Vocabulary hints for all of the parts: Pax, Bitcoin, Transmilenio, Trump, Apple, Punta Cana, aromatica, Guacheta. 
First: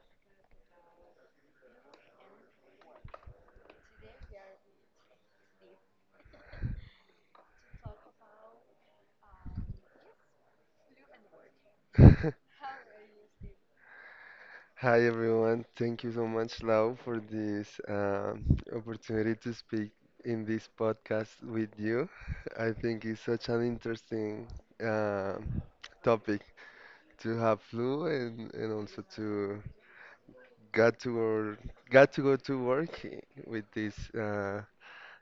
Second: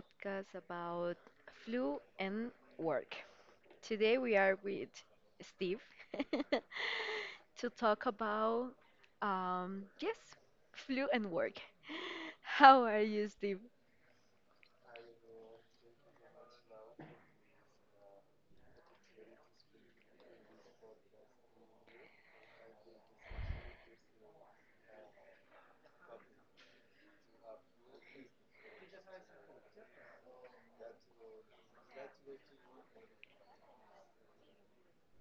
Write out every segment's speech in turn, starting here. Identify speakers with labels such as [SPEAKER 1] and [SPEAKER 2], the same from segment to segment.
[SPEAKER 1] podcast about flu and work. Today we are with Steve to talk about, yes, flu and work. How are you, Steve?
[SPEAKER 2] Hi everyone, thank you so much, Lau, for this opportunity to speak in this podcast with you. I think it's such an interesting um topic to have flu and also to got to work, got to go to work with this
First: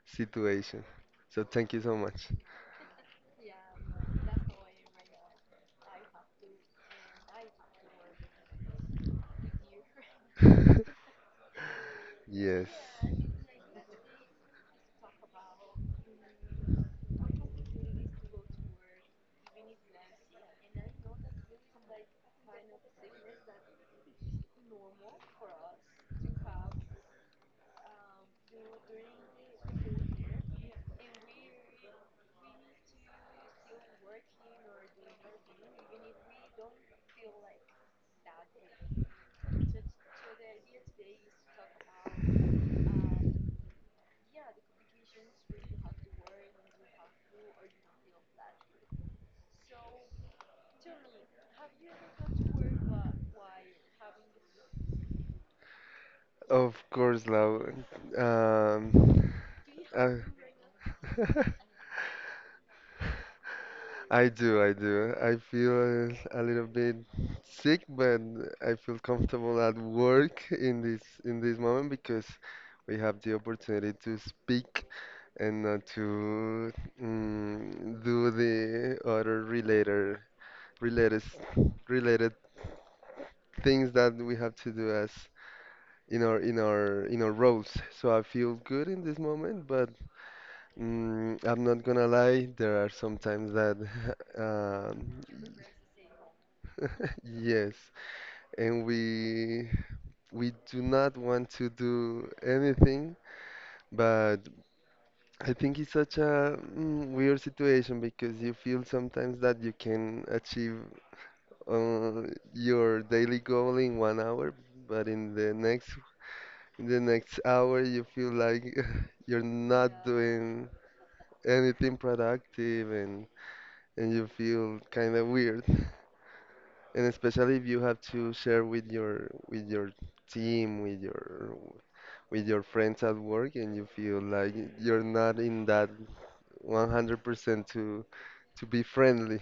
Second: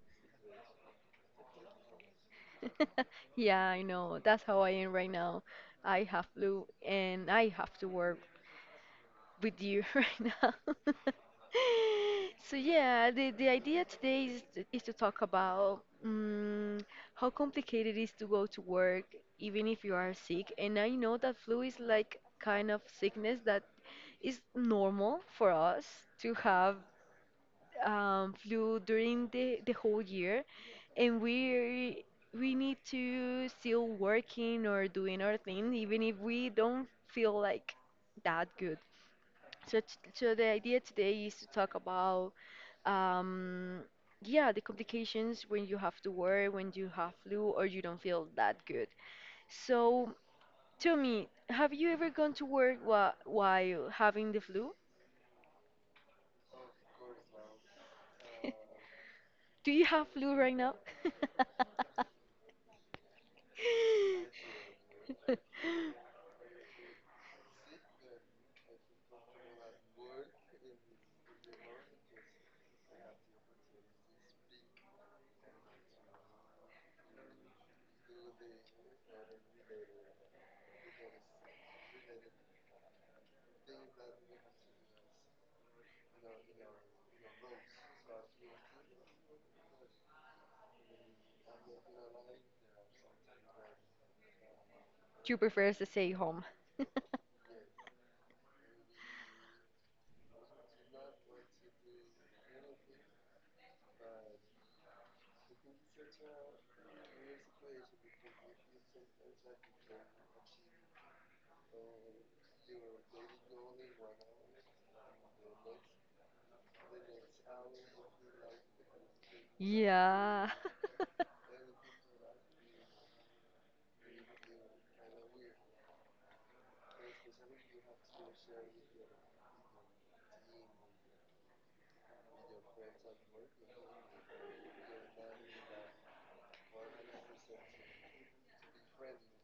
[SPEAKER 2] situation. So thank you so much.
[SPEAKER 1] Yeah, I know. That's how I am right now. I have flu and I have to work with you right now. So
[SPEAKER 2] Yes.
[SPEAKER 1] yeah, the idea today is to, talk about how complicated it is to go to work even if you are sick. And I know that flu is like kind of sickness that is normal for us to have flu during the whole year, and we need to still working or doing our thing even if we don't feel like that so, so the idea today is to talk about, um, yeah, the complications when you have to work, when you have flu, or you don't feel that good. So, tell me, have you ever gone to work while having the flu?
[SPEAKER 2] Of course, love. Um,
[SPEAKER 1] Do you have
[SPEAKER 2] I,
[SPEAKER 1] flu right now?
[SPEAKER 2] I do. I feel a little bit sick, but I feel comfortable at work in this moment because we have the opportunity to speak and not to do the other related related things that we have to do as in our roles. So I feel good in this moment. But. I'm not gonna lie, there are some times that um,
[SPEAKER 1] You prefer to stay home.
[SPEAKER 2] yes, and we do not want to do anything, but I think it's such a weird situation because you feel sometimes that you can achieve uh, your daily goal in 1 hour, but in the next hour you feel like you're not
[SPEAKER 1] Yeah.
[SPEAKER 2] doing anything productive and you feel kind of weird, and especially if you have to share with your team, with your friends at work, and you feel like you're not in that 100% to be friendly.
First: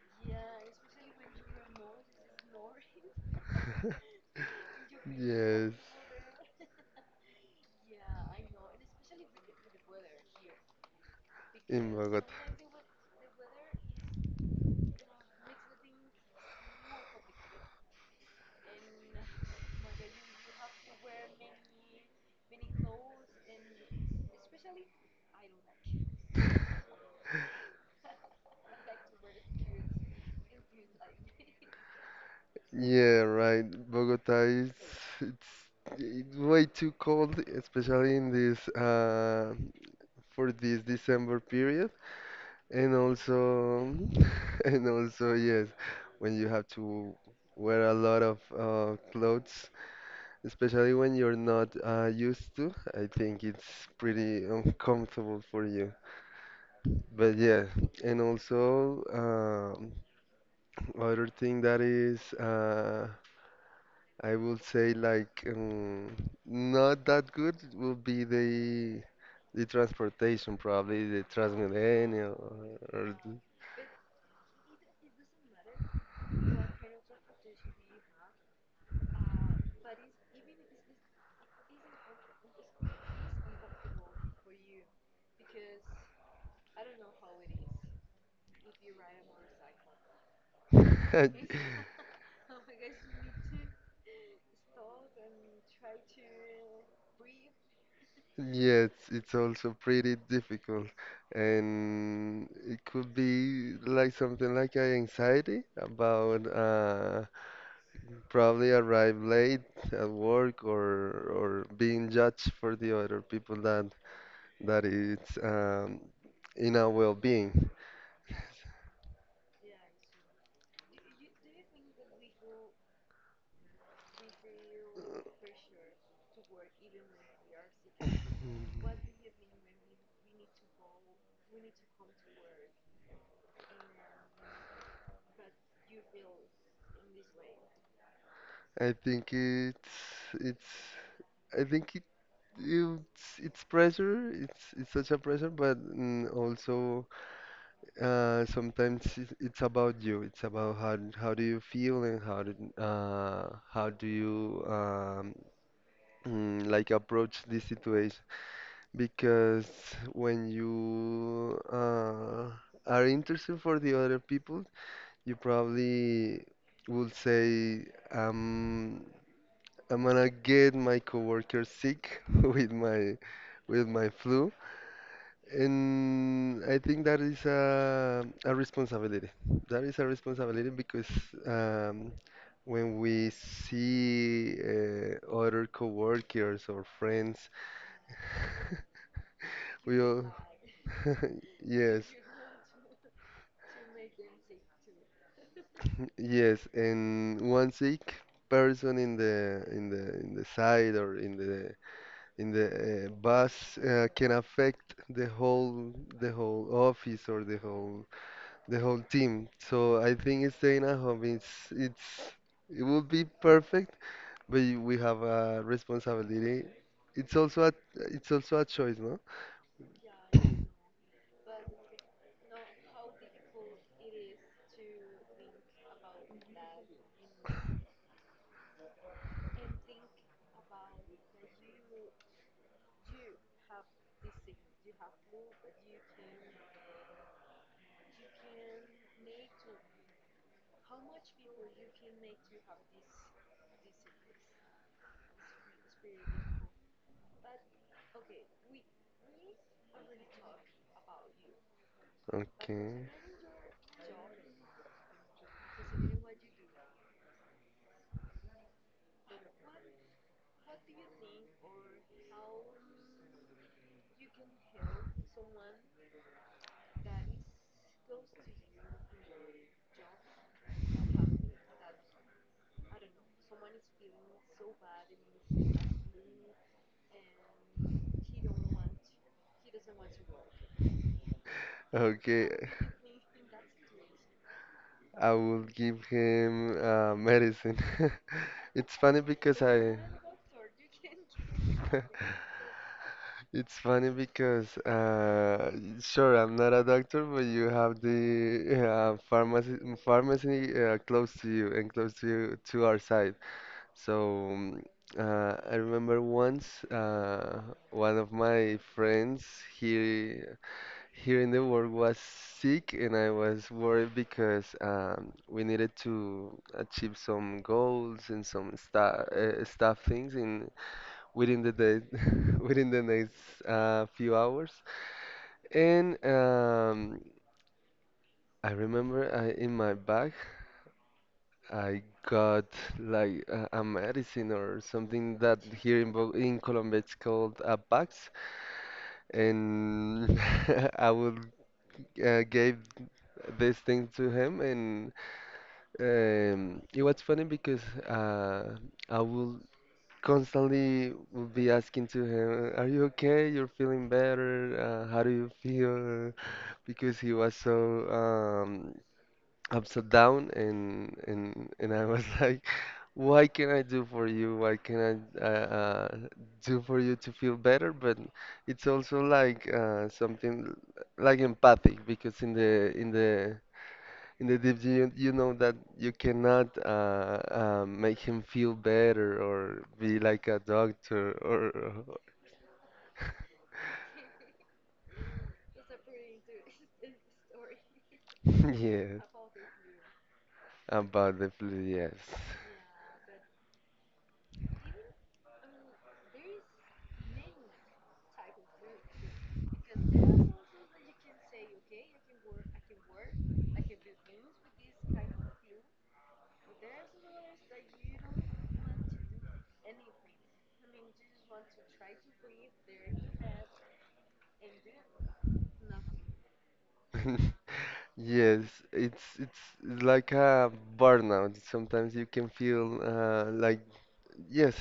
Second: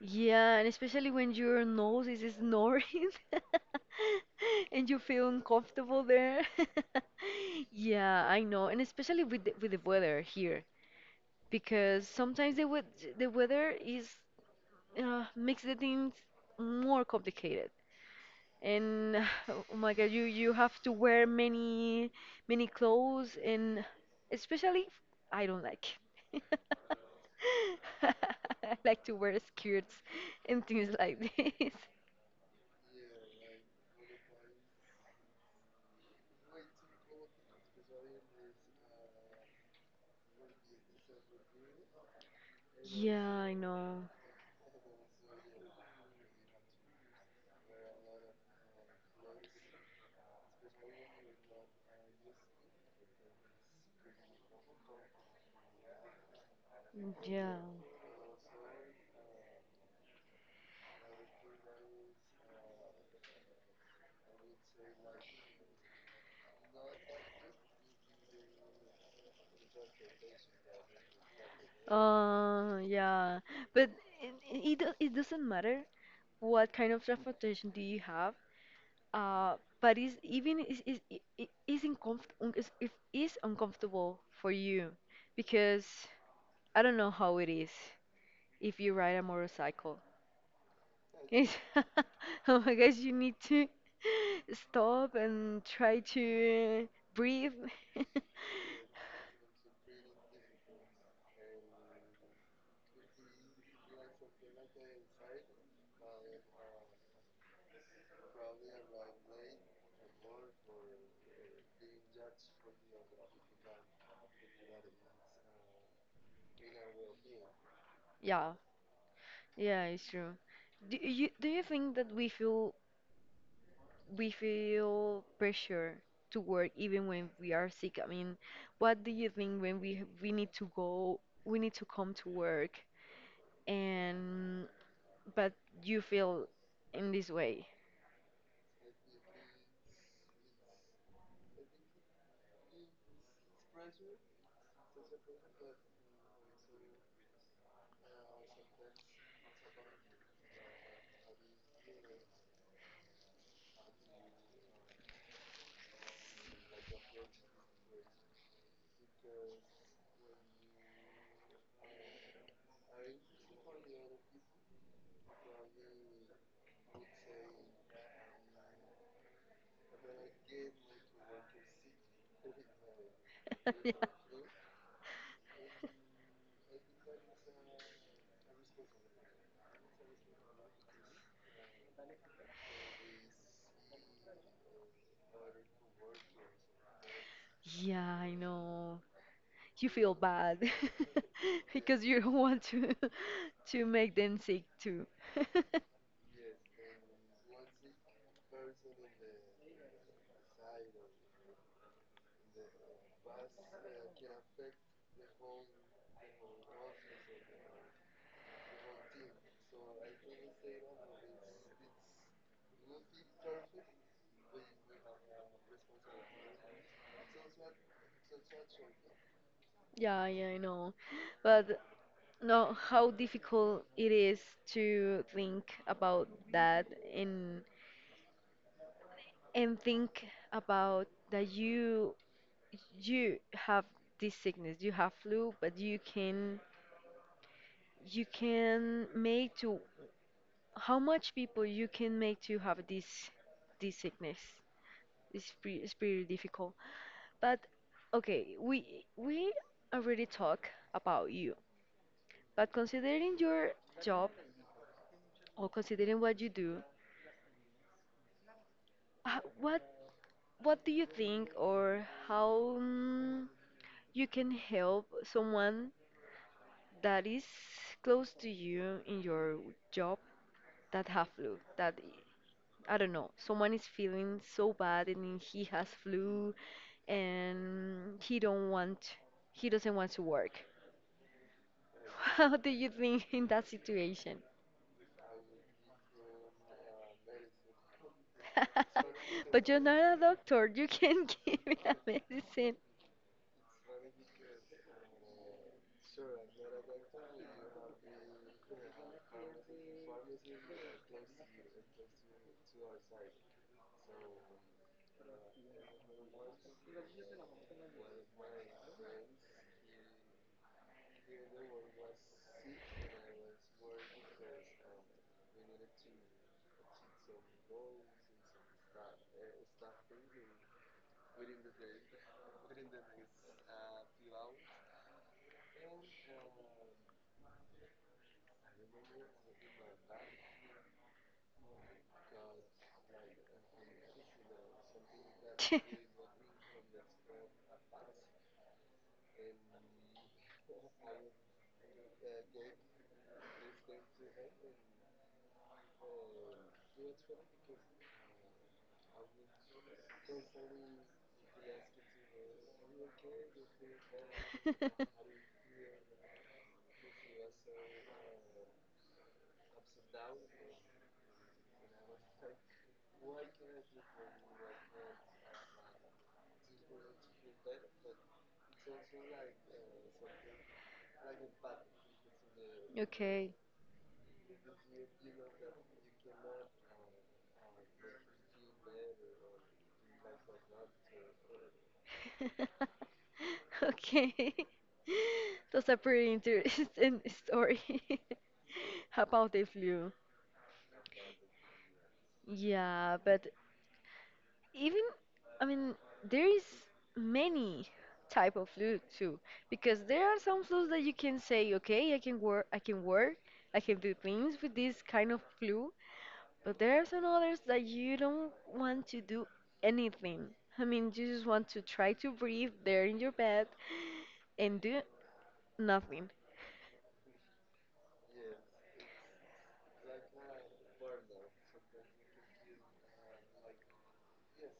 [SPEAKER 1] Yeah, and especially when your nose is snoring and you feel
[SPEAKER 2] Yes,
[SPEAKER 1] uncomfortable there. Yeah, I know, and especially with the, weather here,
[SPEAKER 2] in
[SPEAKER 1] because
[SPEAKER 2] Bogota.
[SPEAKER 1] sometimes the weather is makes the things more complicated. And oh my God, you have to wear many many clothes, and especially I don't like. I like to wear skirts and things like this.
[SPEAKER 2] Yeah, right, Bogota is, it's, it's way too cold, especially in this for this December period. And
[SPEAKER 1] Yeah, I
[SPEAKER 2] also,
[SPEAKER 1] know.
[SPEAKER 2] and also, yes, when you have to wear a lot of clothes, especially when you're not used to, I think it's pretty uncomfortable for you. But
[SPEAKER 1] Yeah.
[SPEAKER 2] yeah, and also, other thing that is, I will say like not that good will be the transportation, probably the Transmilenio or.
[SPEAKER 1] Yeah, but it doesn't matter what kind of transportation do you have. Uh, but it's even is I- is uncomf- un- is if is uncomfortable for you because I don't know how it is if you ride a motorcycle.
[SPEAKER 2] The-
[SPEAKER 1] Yes. Oh my gosh, you need to stop and try to breathe.
[SPEAKER 2] Yes, it's also pretty difficult, and it could be like something like a anxiety about probably arrive late at work, or being judged for the other people that it's in our well-being.
[SPEAKER 1] Yeah, yeah, it's true. Do you think that we feel pressure to work even when we are sick? I mean, what do you think when we need to come to work and but you feel in this way?
[SPEAKER 2] I think it's it's I think it it's pressure. It's such a pressure, but also. Sometimes it's about you. It's about how do you feel, and how do you like approach this situation. Because when you are interested for the other people, you probably will say, um, "I'm gonna get my coworker sick with my with
[SPEAKER 1] Yeah,
[SPEAKER 2] my flu." And I think that is a responsibility. That is a responsibility because um, when we see other coworkers or friends,
[SPEAKER 1] yeah, I know. You
[SPEAKER 2] we
[SPEAKER 1] feel
[SPEAKER 2] all,
[SPEAKER 1] bad
[SPEAKER 2] yes,
[SPEAKER 1] because you don't want to to make them sick too.
[SPEAKER 2] yes, and one sick person in the in the in the side or in the bus can affect the whole the whole office or the whole the whole team. So I think staying at home is it's it would be perfect, but we have a responsibility. It's also a choice, no?
[SPEAKER 1] Yeah, yeah, I know. But no, how difficult it is to think about that and think about that you have this sickness, you have flu, but you can make to how much people you can make to have this sickness. It's pretty difficult. But okay, we already talk about you. But
[SPEAKER 2] Okay.
[SPEAKER 1] considering your job or considering what you do, what do you think or how you can help someone that is close to you in your job that have flu? That I don't know, someone is feeling so bad and he has flu and he doesn't want to work.
[SPEAKER 2] Okay.
[SPEAKER 1] How do you think in that situation?
[SPEAKER 2] I will give him medicine. It's funny because
[SPEAKER 1] But you're
[SPEAKER 2] I
[SPEAKER 1] not a doctor. You can give me a medicine.
[SPEAKER 2] it's funny because sure I'm not a doctor, but you have the uh, pharmacy pharmacy close to you and close to you to our side. So I remember once, one of my friends here here in the work was sick, and I was worried because we needed to achieve some goals and some sta stuff things in within the day, within the next few hours. And I remember I, in my bag. I got like a medicine or something that here in, Bo in Colombia it's called a Pax, and I would gave this thing to him, and it was funny because, uh, I would constantly would be asking to him, "Are you okay? You're feeling better? How do you feel?" Because he was so upside down, and I was like. What can I do for you? What can I do for you to feel better? But it's also like something like empathic because in the in
[SPEAKER 1] Okay.
[SPEAKER 2] the in the deep you, you know that you cannot make him feel better or be like a doctor or
[SPEAKER 1] Okay. That's a pretty interesting story
[SPEAKER 2] yes
[SPEAKER 1] about the flu.
[SPEAKER 2] about the flu yes.
[SPEAKER 1] Yeah, but even, I mean, there is many type of flu too, because there are some flus that you can say, okay, I can work, I can do things with this kind of flu. But there are some others that you don't want to do anything. I mean, you just want to try to breathe there in your bed and do nothing.
[SPEAKER 2] Yes, it's it's it's like a burnout. Sometimes you can feel like yes,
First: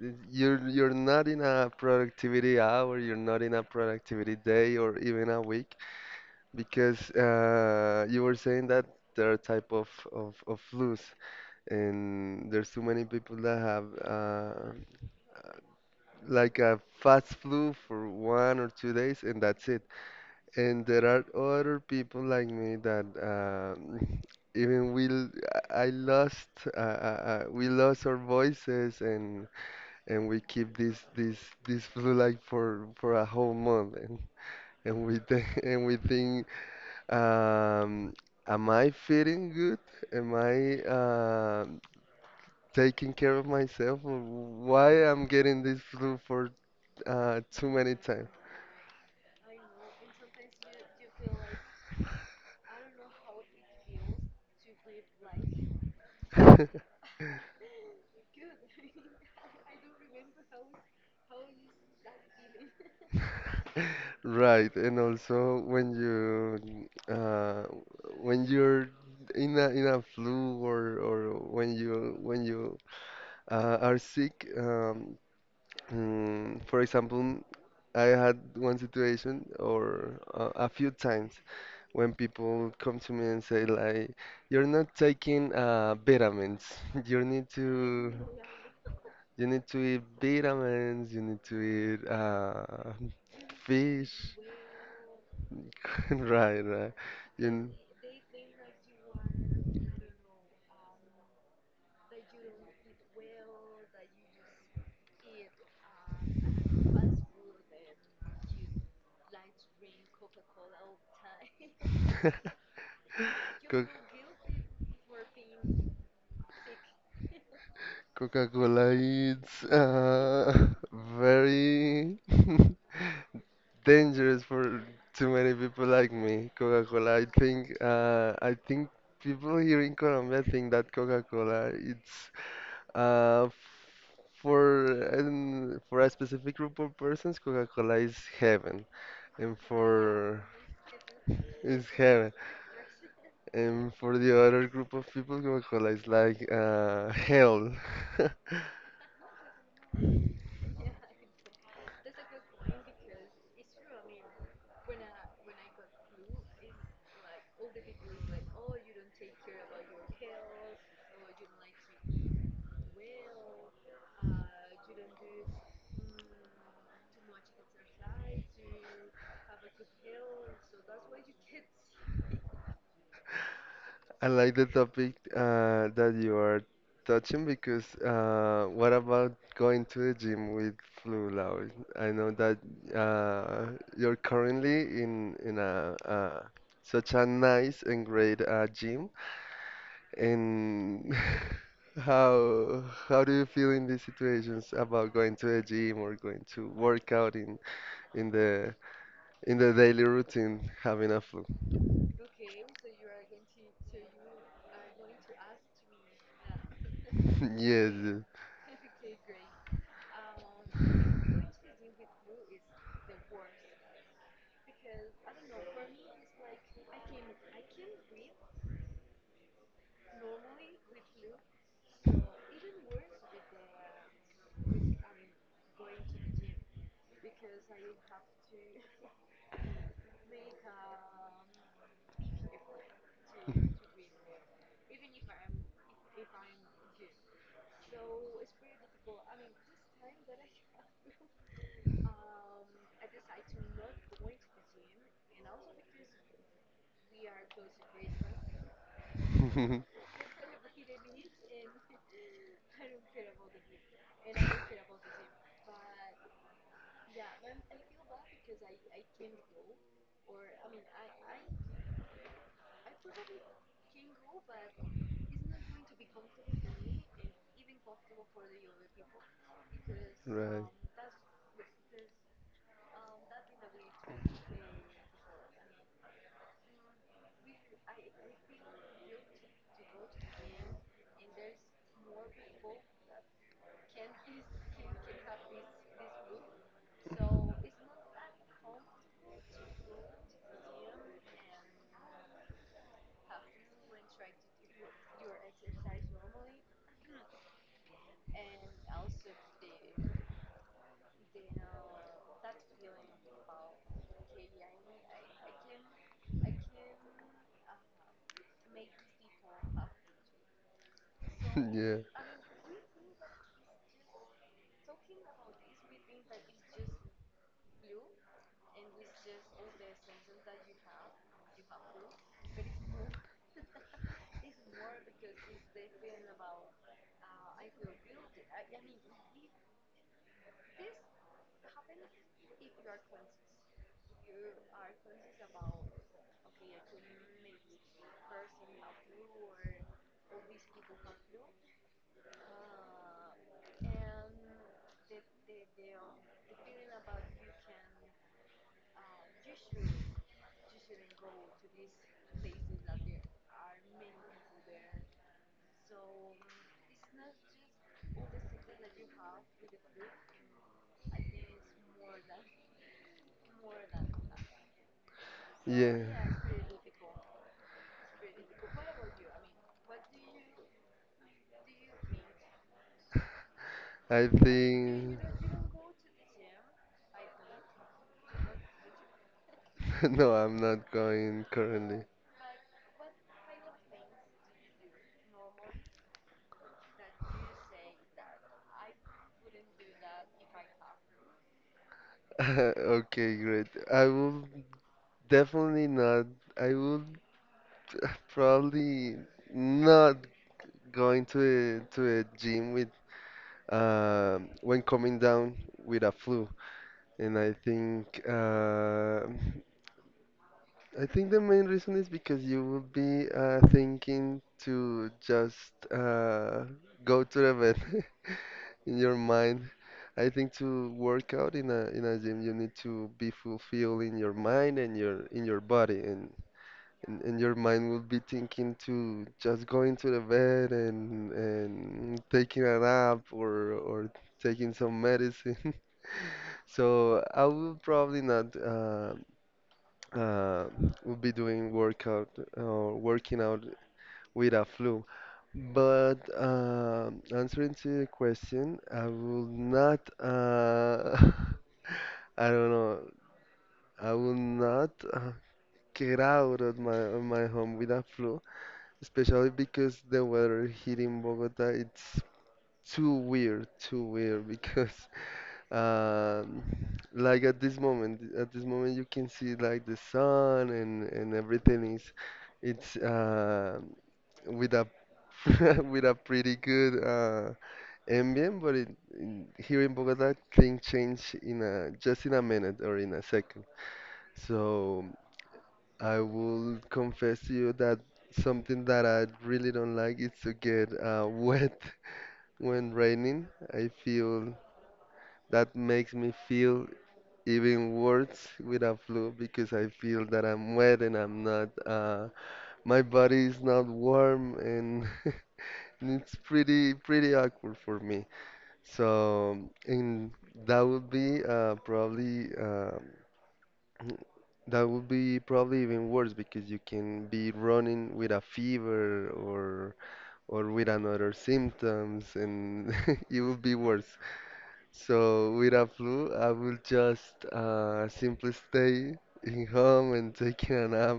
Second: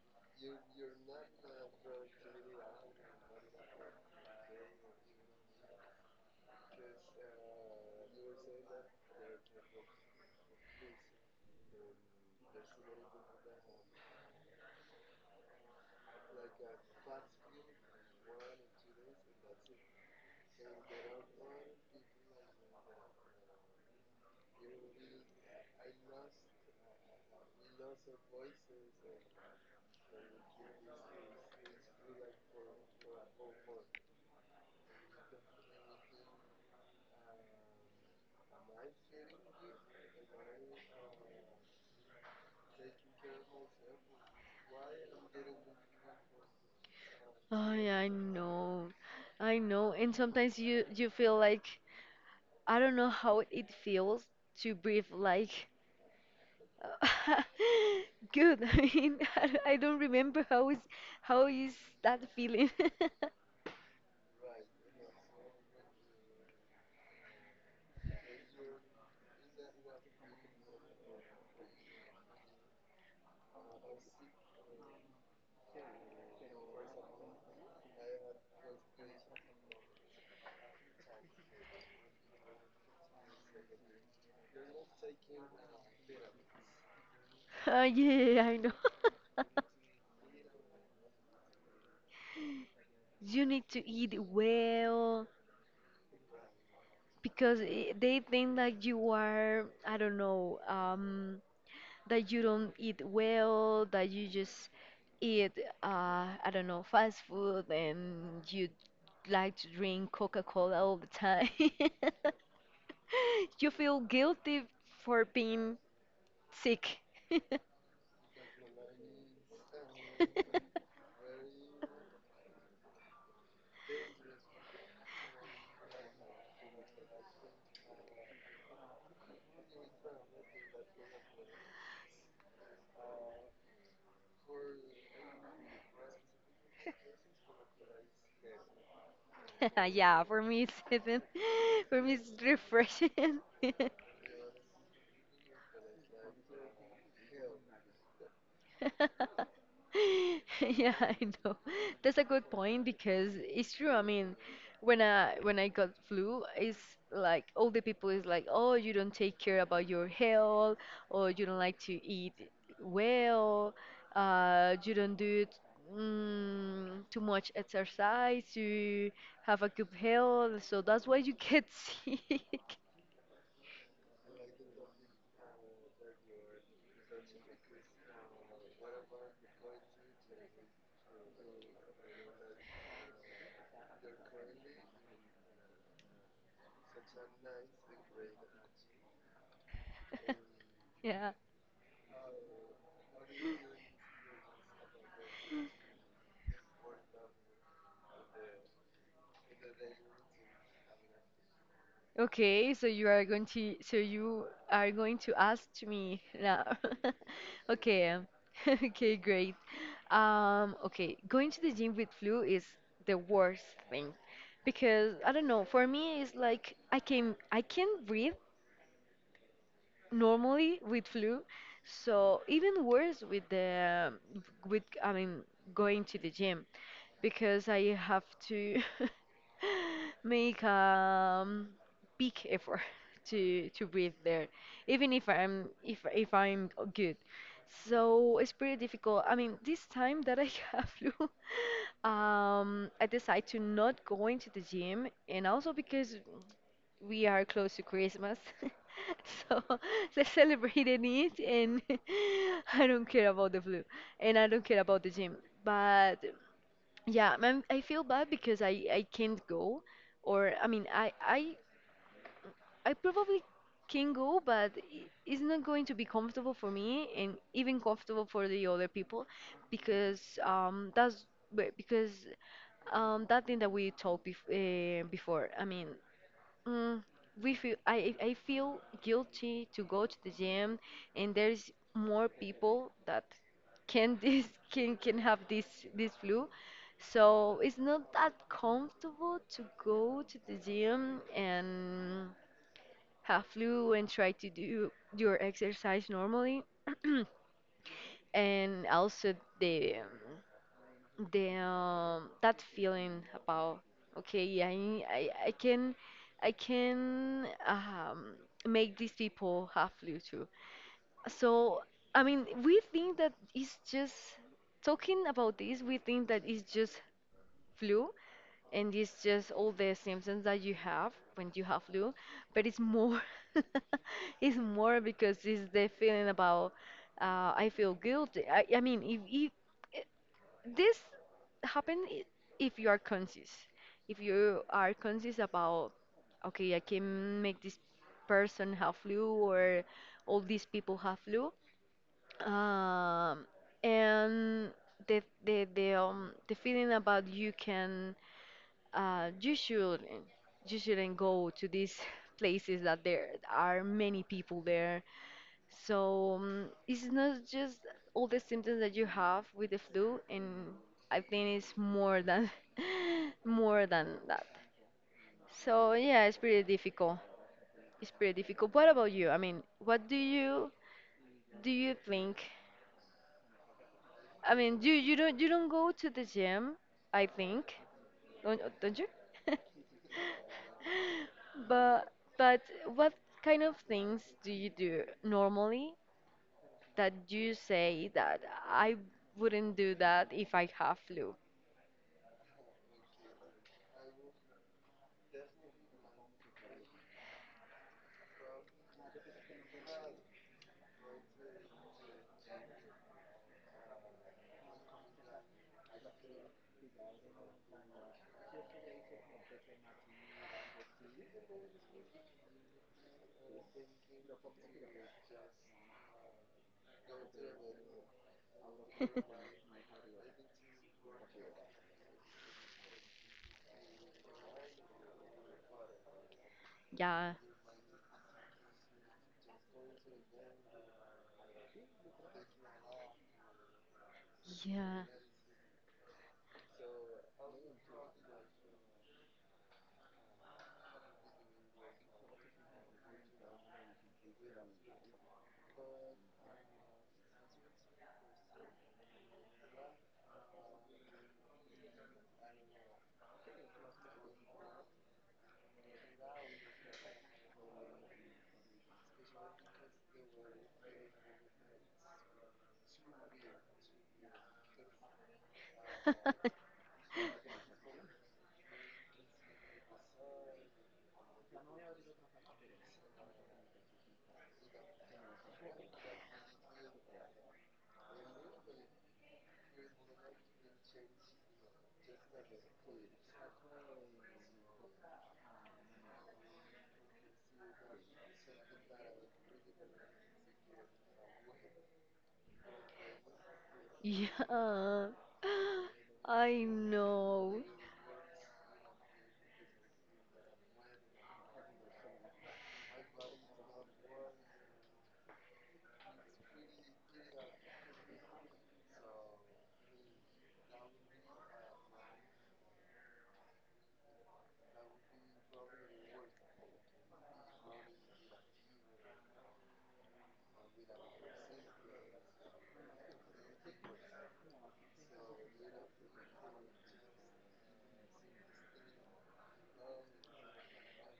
[SPEAKER 2] you're not in a productivity hour, you're not in a productivity day or even a week, because you were saying that there are type of flus, and there's too many people that have like a fast flu for 1 or 2 days and that's it. And there are other people like me that even we l- I lost uh, we lost our voices, and we keep this flu like for a whole month, and we th and we think um, am I feeling good? Am I taking care of myself? Or why I'm getting this flu for too
[SPEAKER 1] Oh
[SPEAKER 2] many
[SPEAKER 1] yeah, I
[SPEAKER 2] times?
[SPEAKER 1] know, I know. And sometimes you feel like, I don't know how it feels to breathe like... Good. I mean, I don't remember how is that feeling.
[SPEAKER 2] Right, and also when you when you're in a flu, or when you are sick, for example, I had one situation or, a few times when people come to me and say like, you're not taking vitamins, you need to
[SPEAKER 1] Yeah, I know.
[SPEAKER 2] you need to eat vitamins, you need to eat
[SPEAKER 1] You need to eat
[SPEAKER 2] fish.
[SPEAKER 1] well
[SPEAKER 2] Right, right.
[SPEAKER 1] because
[SPEAKER 2] You
[SPEAKER 1] I they think that you are, I don't know, that you don't eat well, that you just eat, I don't know, fast food and you like to drink Coca-Cola all the time. You
[SPEAKER 2] Coca
[SPEAKER 1] feel guilty for being sick.
[SPEAKER 2] Coca-Cola is uh, very dangerous for too many people like me. Coca-Cola, I think people here in Colombia think that Coca-Cola it's uh, for for a specific group of persons, Coca-Cola is heaven, and
[SPEAKER 1] Yeah, for
[SPEAKER 2] for
[SPEAKER 1] me it's
[SPEAKER 2] is
[SPEAKER 1] for me it's
[SPEAKER 2] heaven.
[SPEAKER 1] refreshing.
[SPEAKER 2] And for the other group of people, Guacamole is like hell.
[SPEAKER 1] Yeah, I know. That's a good point because it's true. I mean, when I got flu, it's like all the people is like, "Oh, you don't take care about your health, or you don't like to eat well, you don't do it, too much exercise you have a good health, so that's why you get sick."
[SPEAKER 2] I like the topic that you are touching because what about going to the gym with flu loud? I know that, you're currently in a such a nice and great gym, and
[SPEAKER 1] Yeah.
[SPEAKER 2] how do you feel in these situations about going to the gym or going to work out in the in the daily routine, having a food.
[SPEAKER 1] Okay, so you are going to ask me now. Okay.
[SPEAKER 2] Yes,
[SPEAKER 1] Okay, great. Okay, going to the gym with flu is the worst thing because I don't know, for me it's like I can breathe normally with flu, so even worse with the, with I mean, going to the gym, because I have to make a big effort to breathe there even if I'm good, so it's pretty difficult. I mean, this time that I have flu, I decide to not go into the gym, and also because we are close to Christmas. So
[SPEAKER 2] yes.
[SPEAKER 1] let's celebrate in it and I don't care about the flu and I don't care about the gym. But yeah, man, I feel bad because I can't go, or I mean I probably can go but it's not going to be comfortable for me and even comfortable for the other people, because
[SPEAKER 2] Right.
[SPEAKER 1] that's because that thing that we talked before. I mean, Mm, we feel I feel guilty to go to the gym, and there's more people that can this can have this flu, so it's not that comfortable to go to the gym and have flu and try to do your exercise normally, and also the that feeling about, okay, I can make these people have flu too. So
[SPEAKER 2] Yeah.
[SPEAKER 1] I mean, we think that it's just, talking about this, we think that it's just flu and it's just all the symptoms that you have when you have flu, but it's more it's more because it's the feeling about, I feel guilty. I mean, if this happen, if you are conscious, about, okay, I can make this person have flu or all these people have flu, um, and the feeling about you can uh you should you shouldn't go to these places that there are many people there. So it's not just all the symptoms that you have with the flu, and I think it's more than more than that. So
[SPEAKER 2] Yeah.
[SPEAKER 1] yeah, it's pretty difficult. It's pretty difficult. What about you? I mean, what do you think?
[SPEAKER 2] I
[SPEAKER 1] I mean, you you
[SPEAKER 2] think.
[SPEAKER 1] don't you don't go to the gym, I think. Don't you?
[SPEAKER 2] No, I'm not going currently.
[SPEAKER 1] But but what kind of things do you do normally that you say that I wouldn't do that if I have flu.
[SPEAKER 2] Okay, great. I will definitely not. I will probably not going to a gym with when coming down with a flu. And I think the main reason is because you will be thinking to just go to the bed in your mind. I think to work out in a gym, you need to be fulfilled in your mind and your in your body, and
[SPEAKER 1] Yeah,
[SPEAKER 2] your mind will be thinking to just going to the bed and taking a nap or taking some
[SPEAKER 1] yeah,
[SPEAKER 2] medicine. So I will probably not. Uh, will be doing workout or working out with a flu. But answering to the question, I will not. I don't know. I will not get out of my home with a flu, especially because the weather here in Bogota it's too weird because Um, like at this moment you can see like the sun and everything is it's with a with a pretty good ambient, but it, in, here in Bogota things change in a just in a minute or in a second. So I will confess to you that something that I really don't like is to get wet when raining. I feel
[SPEAKER 1] yeah.
[SPEAKER 2] that makes me
[SPEAKER 1] I
[SPEAKER 2] feel
[SPEAKER 1] know.
[SPEAKER 2] even worse with a flu because I feel that I'm wet and I'm not, my body is not warm, and and it's pretty, pretty awkward for me. So, and that would be that would be probably even worse because you can be running with a fever, or with another symptoms, and it would be worse. So with a flu, I will just simply stay in home and taking a nap.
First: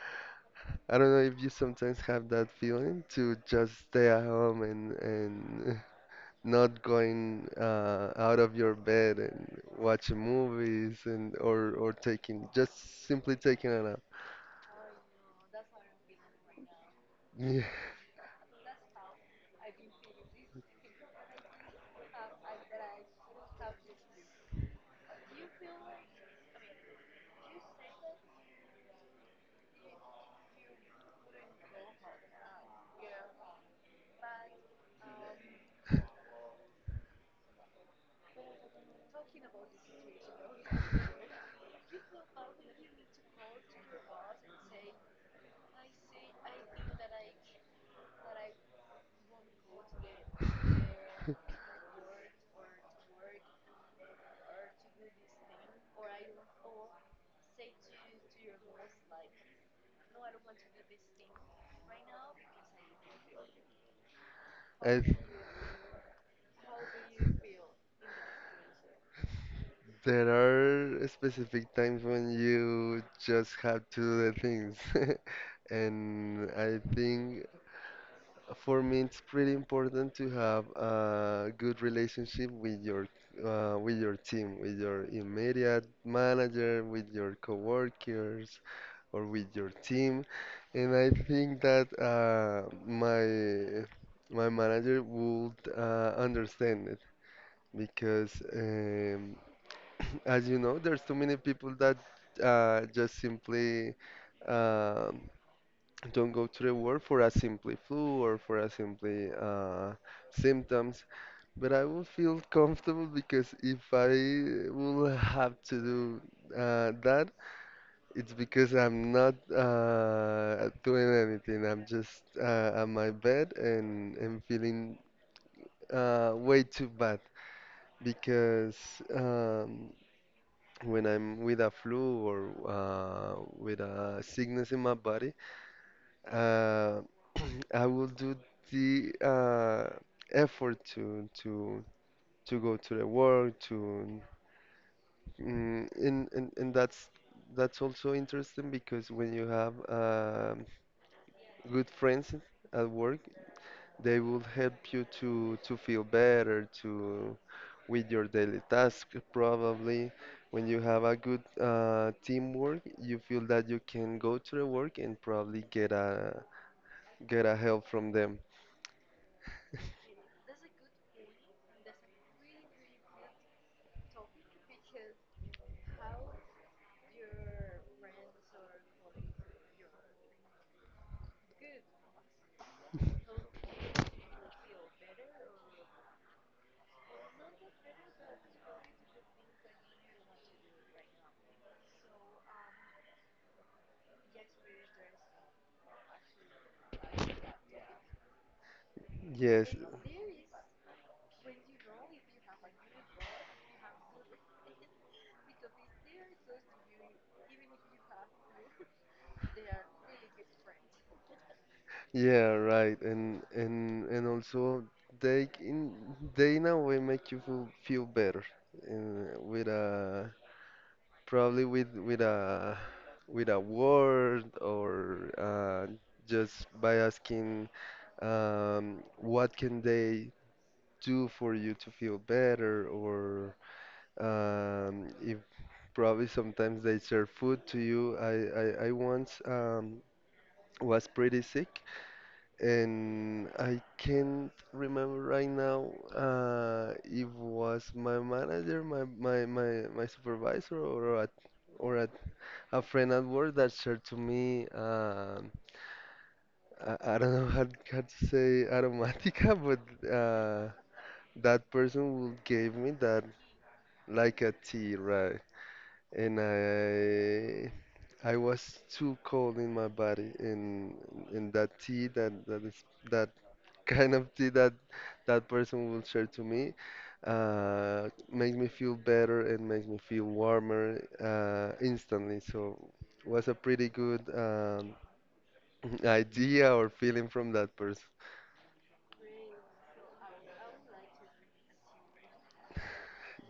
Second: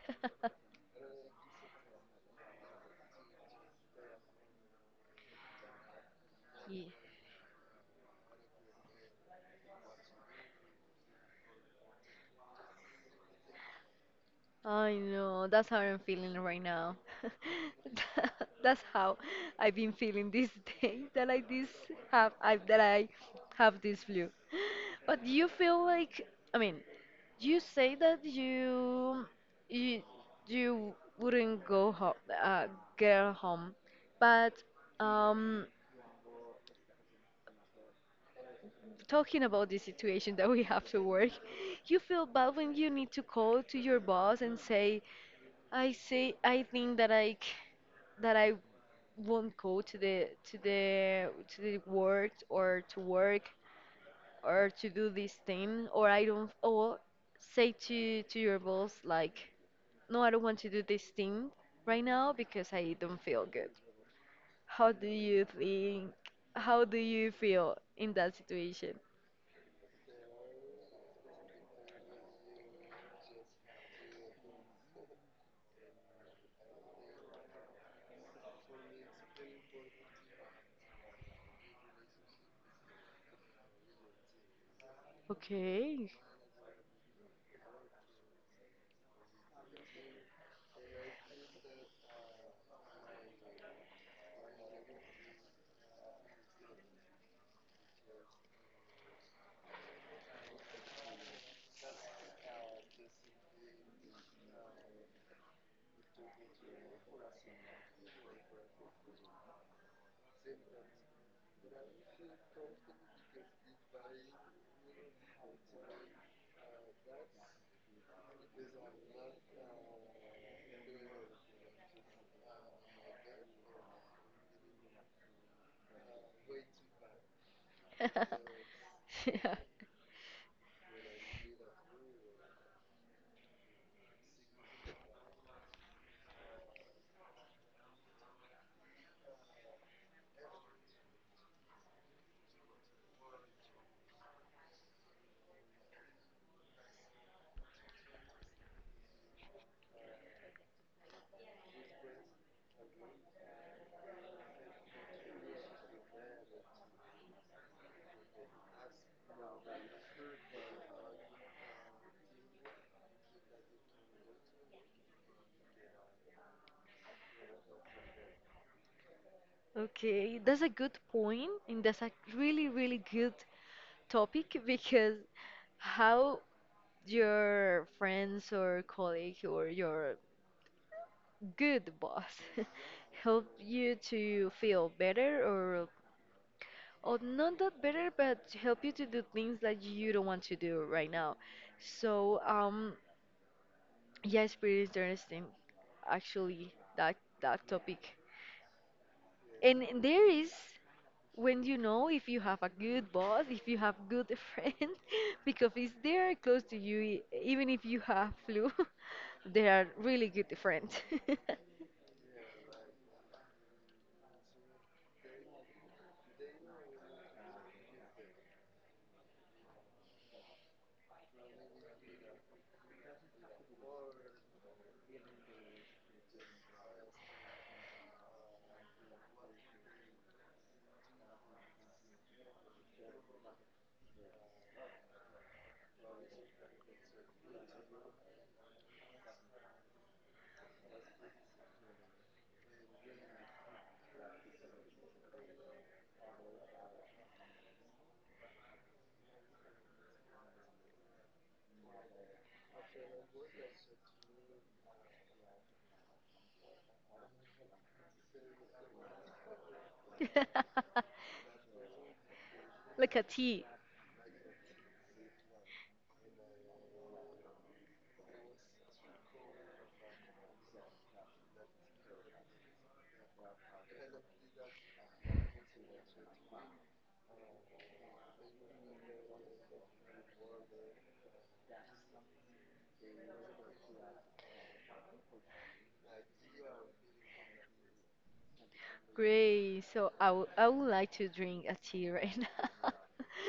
[SPEAKER 2] I don't know if you sometimes have that feeling to just stay at home and not
[SPEAKER 1] Yeah.
[SPEAKER 2] going out of your bed and watching movies, and or taking just simply taking a nap.
[SPEAKER 1] I know, that's how I'm feeling right now.
[SPEAKER 2] Yeah.
[SPEAKER 1] That's how I've been feeling this day that I this have I that I have this flu. But do you feel like, I mean, you say that you you wouldn't go home, uh, get home, but um, talking about the situation that we have to work, you feel bad when you need to call to your boss and say, I think that I won't go to the work or to do this thing or I don't, or say to your boss like, no, I don't want to do this thing right now because I don't feel good. How do
[SPEAKER 2] I,
[SPEAKER 1] you think? How do you feel in that situation?
[SPEAKER 2] there are specific times when you just have to do the things. And I think, for me, it's pretty important to have a good relationship with your team, with your immediate
[SPEAKER 1] Okay.
[SPEAKER 2] manager, with your coworkers, or with your team. And I think that my manager would understand it because, as you know, there's too many people that just simply um don't go to the world for a simply flu or for a simply symptoms, but I will feel comfortable because if I will have to do that, it's because I'm not doing anything. I'm just on my bed and feeling way too bad because
[SPEAKER 1] Yeah.
[SPEAKER 2] um, when I'm with a flu or with a sickness in my body. Uh, I will do the effort to go to the work to and that's also interesting because when you have good friends at work, they will help you to feel better to with your daily task probably. When you have a good teamwork, you feel that you can go to the work and probably get a help from them.
[SPEAKER 1] Okay, that's a good point, and that's a really, really good topic because how your friends or colleague or your good boss help you to feel better, or not that better but help you to do things that you don't want to do right now. So yeah, it's pretty interesting actually that topic.
[SPEAKER 2] Yes.
[SPEAKER 1] And there is, when you know if you have a good boss, if you have good friend, because if they are close to you, even if you have flu, they are really good friends.
[SPEAKER 2] Yeah, right. And also they in they in a way make you feel better, with a probably with a with a word or just by asking what can they do for you to feel better or if probably sometimes they serve food to you. I once was pretty sick. And I can't remember right now if was my manager, my supervisor, or a friend at work that shared to me. I don't know how to say aromatica, but that person will gave me
[SPEAKER 1] Like a
[SPEAKER 2] that
[SPEAKER 1] tea.
[SPEAKER 2] like a tea, right? And I was too cold in my body, and that tea that kind of tea that that person will share to me makes me feel better and makes me feel warmer instantly. So was a pretty good idea or feeling from that person.
[SPEAKER 1] Great. So I would like to drink a tea right now.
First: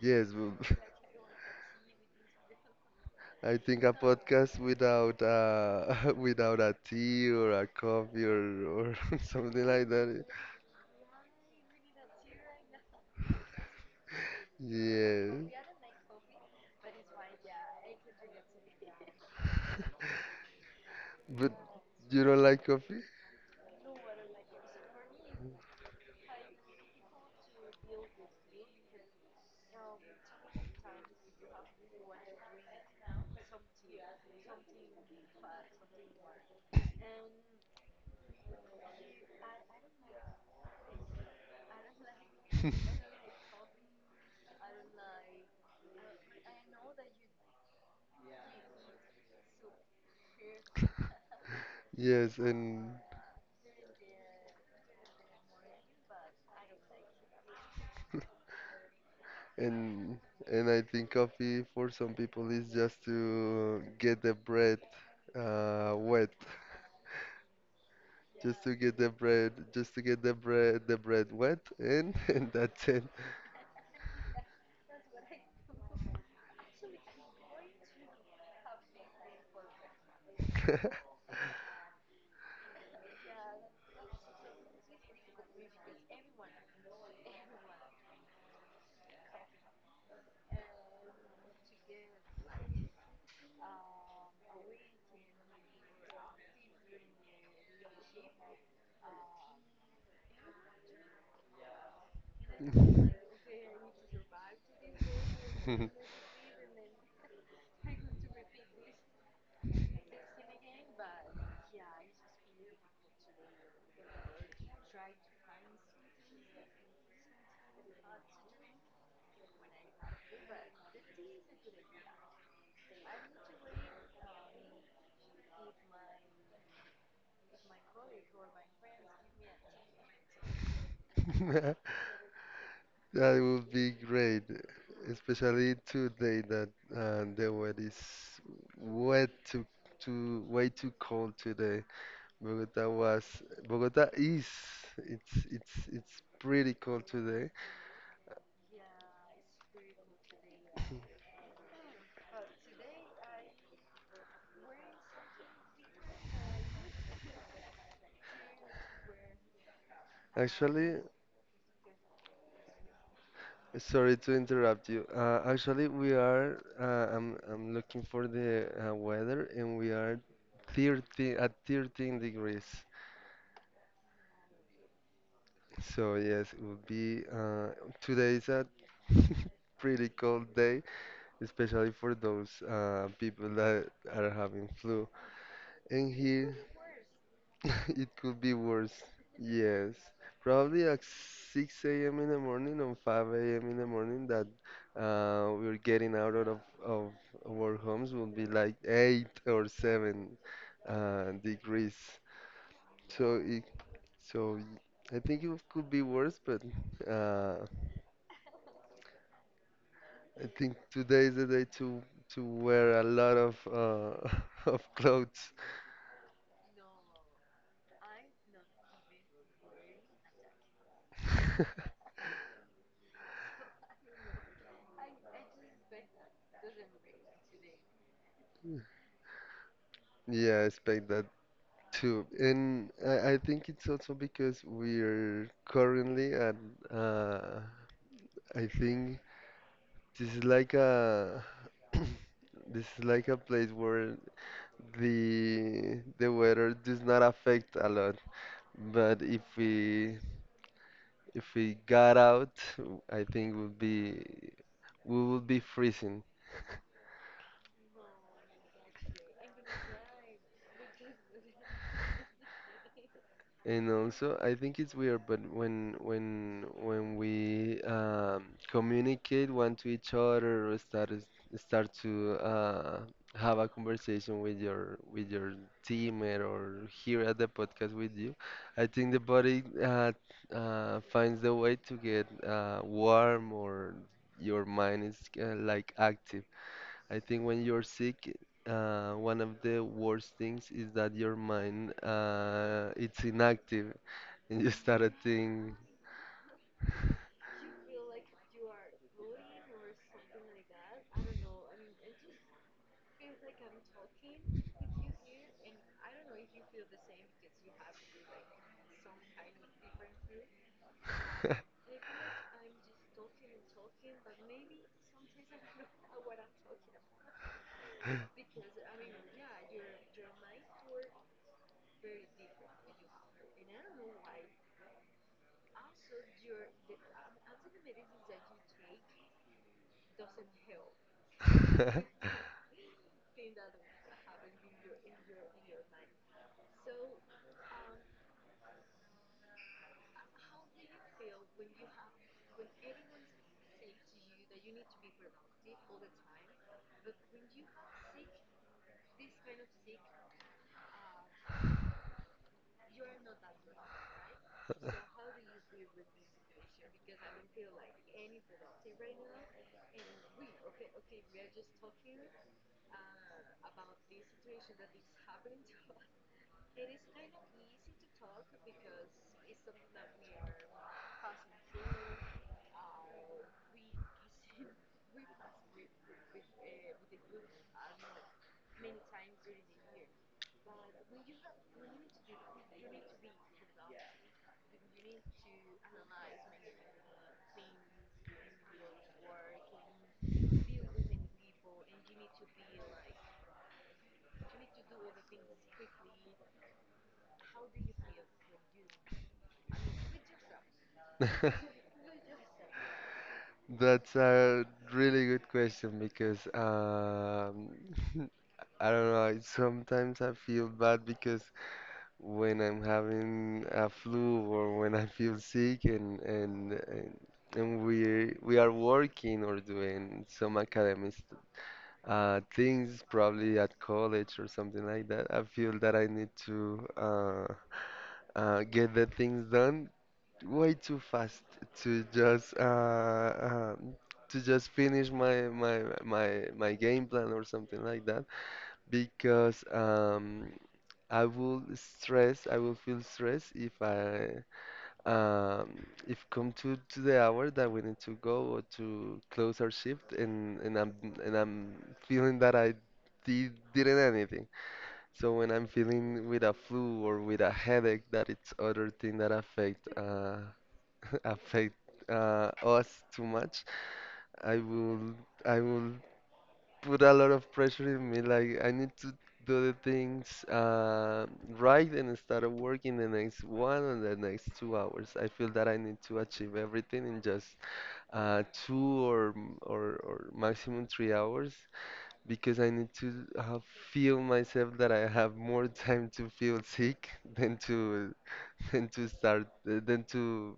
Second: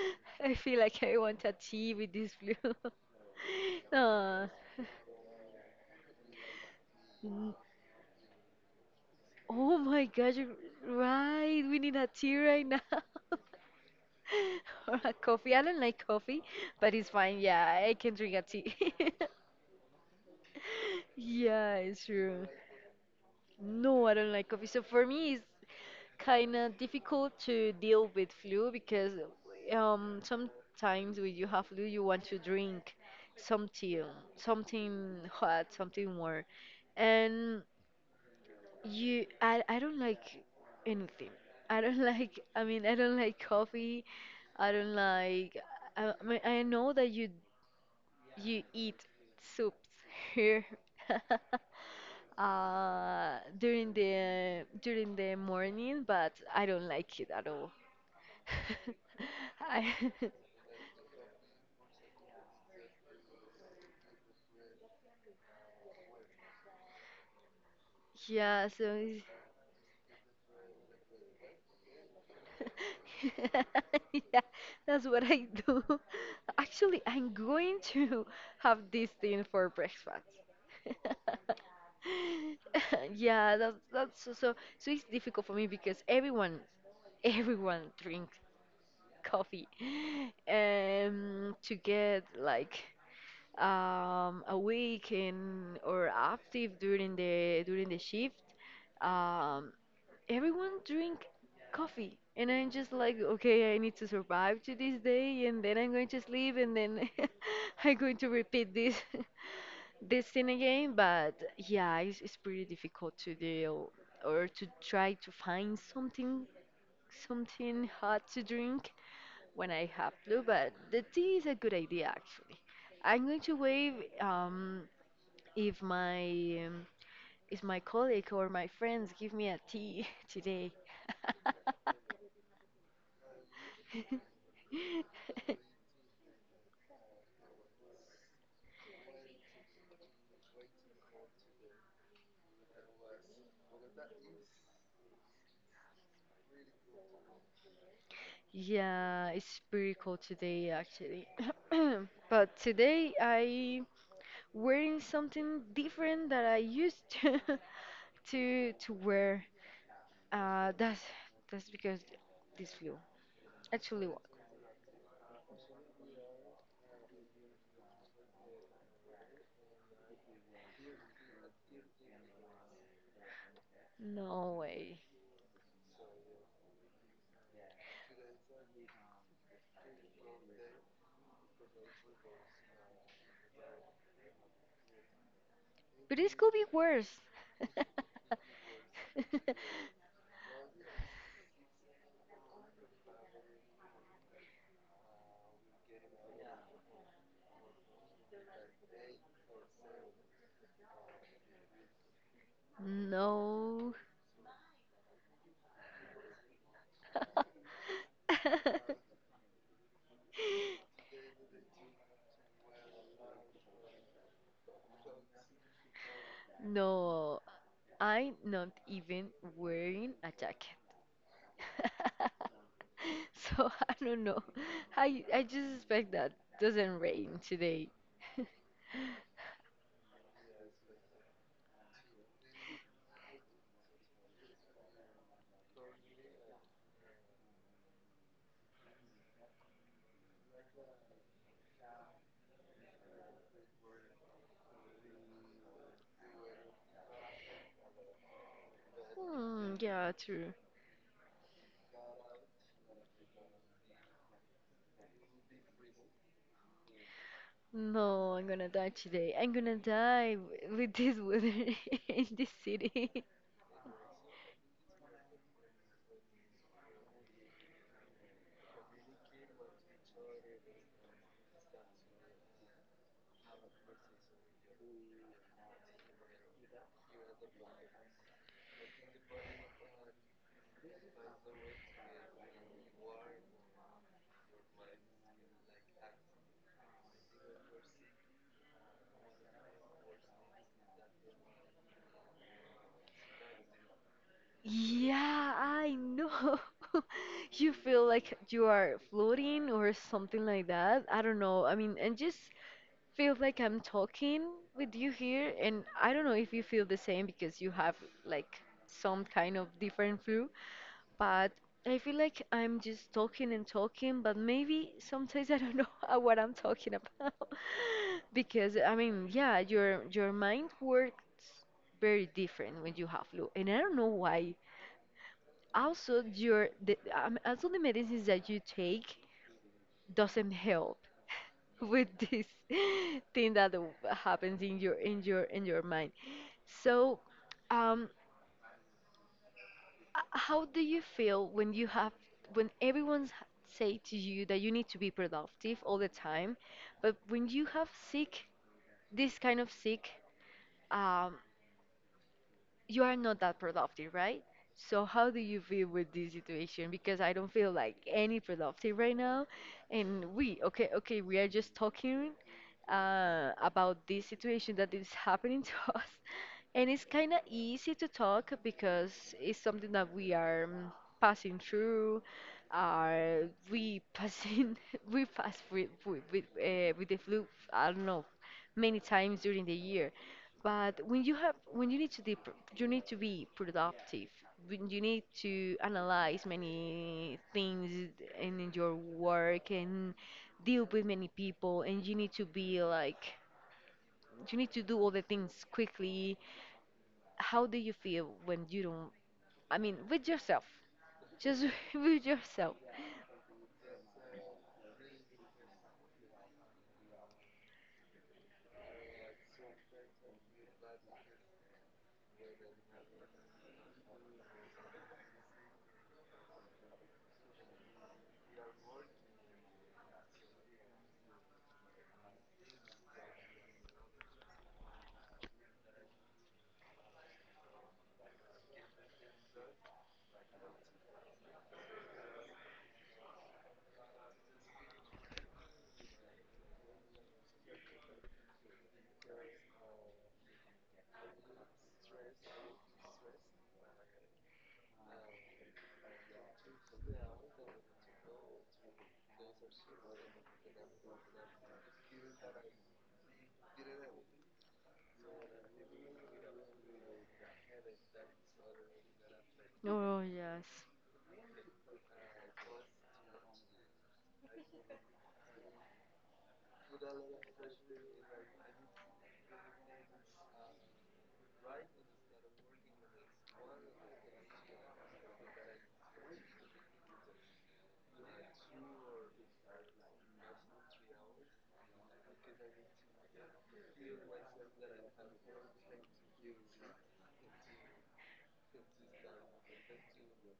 [SPEAKER 2] Yes,
[SPEAKER 1] I feel like I want a tea with this flu.
[SPEAKER 2] I think a
[SPEAKER 1] Ah.
[SPEAKER 2] podcast without without a tea
[SPEAKER 1] N-
[SPEAKER 2] or a coffee or something
[SPEAKER 1] Oh
[SPEAKER 2] like
[SPEAKER 1] my
[SPEAKER 2] that.
[SPEAKER 1] gosh, you're right. We need a tea right now. Or a
[SPEAKER 2] Yes,
[SPEAKER 1] coffee. I don't like coffee, but it's fine. Yeah, I can drink a tea.
[SPEAKER 2] but
[SPEAKER 1] Yeah, it's
[SPEAKER 2] you don't
[SPEAKER 1] true.
[SPEAKER 2] like coffee?
[SPEAKER 1] No, I don't like coffee. So for me, it's kind of difficult to deal with flu because sometimes when you have flu, you want to drink something, something hot, something warm, and I don't like anything. I don't like. I don't like coffee. I don't like. I mean, I know that you eat soups here.
[SPEAKER 2] Yes, and.
[SPEAKER 1] During the morning, but I don't like it at all. I
[SPEAKER 2] And and I think coffee for some people is just to get the bread wet, just
[SPEAKER 1] yeah,
[SPEAKER 2] to
[SPEAKER 1] so
[SPEAKER 2] get the
[SPEAKER 1] it's-
[SPEAKER 2] bread, just to get the bread wet, and and that's it.
[SPEAKER 1] yeah, that's what I do. Actually, I'm going to have this thing for breakfast. Yeah, that's so it's difficult for me because everyone everyone drinks coffee. To get like awake and or active during the shift. Um, Everyone drink coffee and I'm just like, okay, I need to survive to this day and then I'm going to sleep and then I'm going to repeat this this thing again. But yeah, it's pretty difficult to deal or to try to find something, something hot to drink when I have flu. But the tea is a good idea. Actually, I'm going to wave um if my is my colleague or my friends give me a tea today?
[SPEAKER 2] That would be great, especially today that the weather is way too way too cold today. Bogota was Bogota is it's pretty cold today.
[SPEAKER 1] Yeah, it's pretty cold today actually. But today I wearing something different that I used to to wear. Uh,
[SPEAKER 2] Actually,
[SPEAKER 1] that's that's because this flu. Actually,
[SPEAKER 2] sorry
[SPEAKER 1] what?
[SPEAKER 2] to interrupt you. Actually, we are I'm looking for the weather and we are 13 degrees.
[SPEAKER 1] No way.
[SPEAKER 2] So yes, it would be today is a pretty cold day, especially for those people that are having flu. And
[SPEAKER 1] But this could
[SPEAKER 2] here
[SPEAKER 1] be worse.
[SPEAKER 2] it could be worse. Yes. Probably at 6 a.m. in the morning or 5 a.m. in the morning that we're getting out of our homes will be like 8 or 7 degrees. So it,
[SPEAKER 1] No.
[SPEAKER 2] so I think it could be worse, but uh, I think today is the day to wear a lot of of clothes.
[SPEAKER 1] No, I'm not even wearing a jacket. So I don't know. I just expect that doesn't rain today.
[SPEAKER 2] Yeah, I expect that too. And I think it's also because we're currently at, uh, I think this is like a, this is like a place where the weather does not affect a lot. But
[SPEAKER 1] Hmm, yeah, true.
[SPEAKER 2] if we got out, I think would be we would be freezing.
[SPEAKER 1] No, I'm gonna die today. I'm gonna die w- with this weather in this city.
[SPEAKER 2] And also, I think it's weird, but when we communicate one to each other or start to have a conversation with your teammate or here at the podcast with you, I think the body finds the way to get warm or your mind is like active. I think when you're sick, one of the worst things is that your mind it's inactive and you started
[SPEAKER 1] Yeah,
[SPEAKER 2] thinking.
[SPEAKER 1] I know. You feel like you are floating or something like that. I don't know. I mean, and just feels like I'm talking with you here, and I don't know if you feel the same because you have like some kind of different flu, but I feel like I'm just talking and talking, but maybe sometimes I don't know what I'm talking about because I mean, yeah, your mind works very different when you have flu, and I don't know why. Also, your the also the medicines that you take doesn't help with this thing that w- happens in your mind. So, um, h- how do you feel when you have when everyone's h- say to you that you need to be productive all the time, but when you have sick this kind of sick, um, you are not that productive, right? So how do you feel with this situation? Because I don't feel like any productive right now, and we okay okay we are just talking, about this situation that is happening to us. And it's kind of easy to talk because it's something that we are mm, passing through. Are we passing? We pass with with the flu. I don't know, many times during the year. But when you have, when you need to, de- you need to be productive. When you need to analyze many things in your work and deal with many people, and you need to be like, you need to do all the things quickly. How do you feel when you don't? I mean, with yourself, just with yourself.
[SPEAKER 2] That's a really good question because I don't know. Sometimes I feel bad because when I'm having a flu or when I feel sick and we are working or doing some academic things probably at college or something like that. I feel that I need to get the things done way too fast to just uh, uh, to just finish my game plan or something like that because I will feel stress if I if come to the hour that we need to go or to close our shift and I'm feeling that didn't anything. So when I'm feeling with a flu or with a headache, that it's other thing that affect
[SPEAKER 1] Oh, yes.
[SPEAKER 2] affect us too much, I will I will put a lot of pressure in me. Like I need to do the things right and start working the next one and the next two hours. I feel that I need to achieve everything in just two or, or maximum three hours because I need to feel myself that I have more time to feel sick than to than to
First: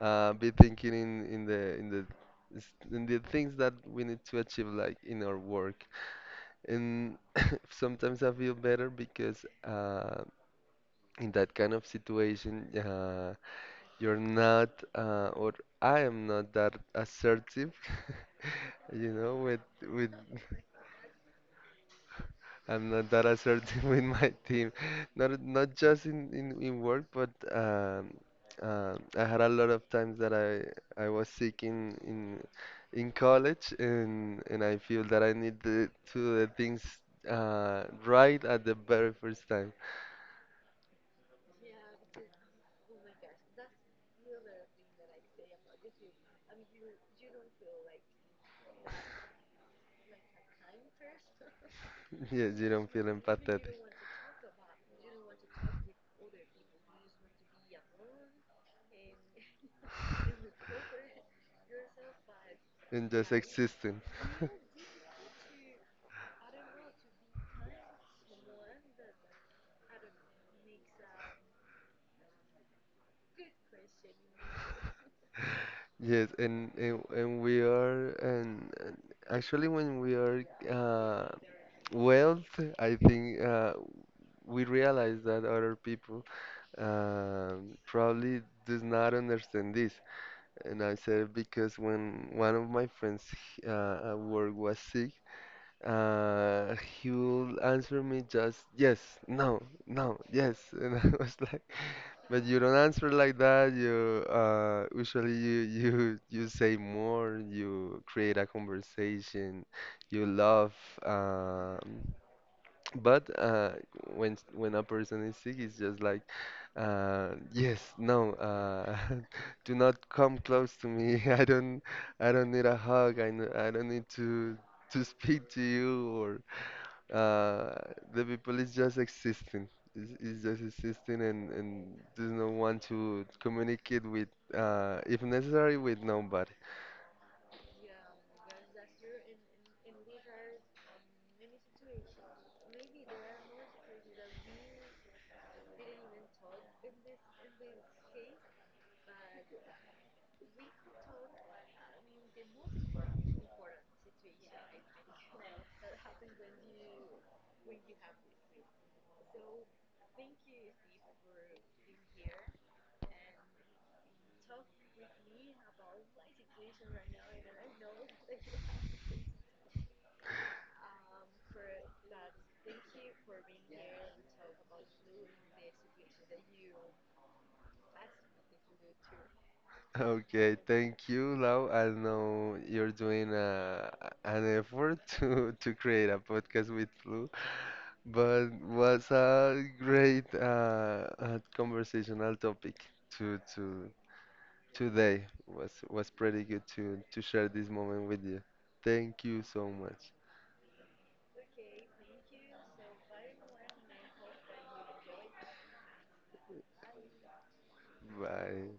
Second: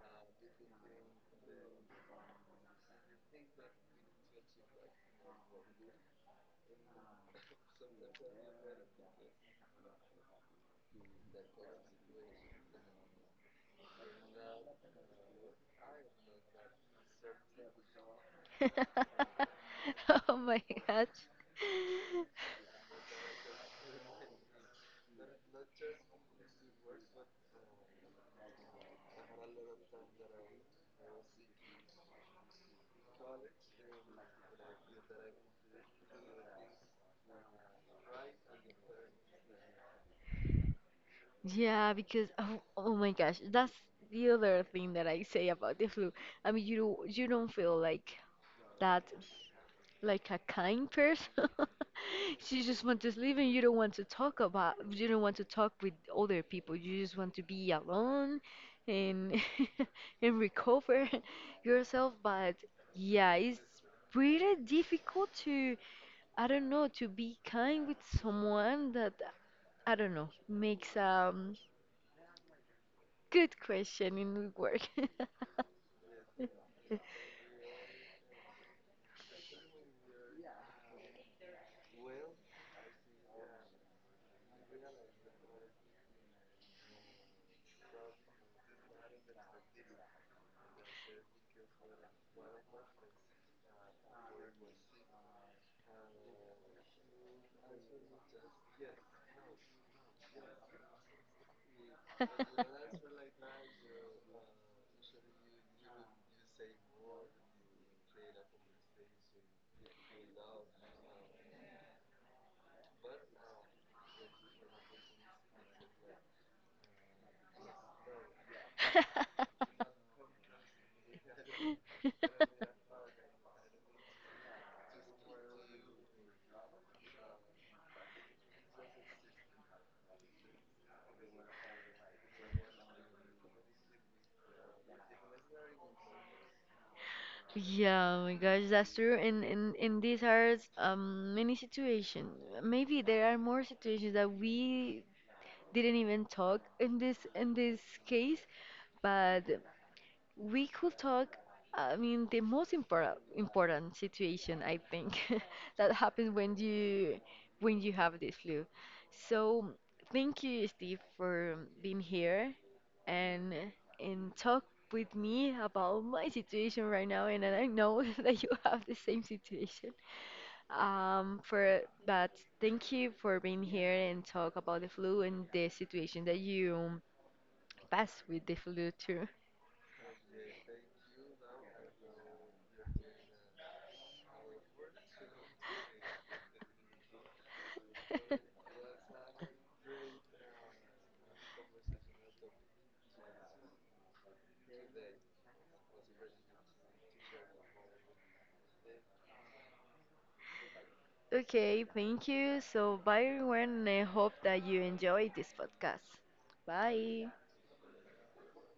[SPEAKER 2] be thinking in, in the in the things that we need to achieve like in our work and sometimes I feel better because in that kind of situation you're not or I am not that assertive you know with
[SPEAKER 1] Oh my gosh.
[SPEAKER 2] I'm not that assertive with my team, not just in work, but I had a lot of times that I was sick in college, and I feel that I need to do the things right at the very first time.
[SPEAKER 1] Yeah, because oh, oh my gosh, that's the other thing that I say about the flu. I mean, you don't feel like that like a kind person.
[SPEAKER 2] Yes,
[SPEAKER 1] She
[SPEAKER 2] you
[SPEAKER 1] just
[SPEAKER 2] don't
[SPEAKER 1] want
[SPEAKER 2] feel
[SPEAKER 1] to sleep and you
[SPEAKER 2] empathetic
[SPEAKER 1] don't want to talk about you don't want to talk with other people. You just want to be alone and and recover yourself. But
[SPEAKER 2] and just
[SPEAKER 1] yeah, it's
[SPEAKER 2] existing.
[SPEAKER 1] pretty difficult to I don't know to be kind with someone that I don't know makes good question in work.
[SPEAKER 2] Yes, and actually when we are uh, Well, I think we realize that other people probably does not understand this. And I said because when one of my friends at work was sick, uh, he will answer me just yes, no, no, yes, and I was like, but you don't answer like that. You usually you say more. You create a conversation. You love. Um, but when when a person is sick, it's just like, yes, no, do not come close to me. I don't need a hug. I don't need to speak to you or uh, the people is just existing. Is just existing and does not want to communicate with if necessary with nobody.
[SPEAKER 1] Yeah, oh my gosh, that's true. And these are many situations. Maybe there are more situations that we didn't even talk in this case, but we could talk. I mean, the most important situation I think that happens when you have this flu. So thank you, Steve, for being here and and talk with me about my situation right now. And I know that you have the same situation. For but thank you for being here and talk about the flu and the situation that you passed with the flu too.
[SPEAKER 2] Okay, thank you, Lau. I know you're doing a, an effort to create a podcast with Lou, but was a great conversational topic to today. Was pretty good to share this moment with you. Thank you so much.
[SPEAKER 1] Okay, thank you. So bye everyone, and I hope that you enjoyed this podcast. Bye.
[SPEAKER 2] Bye.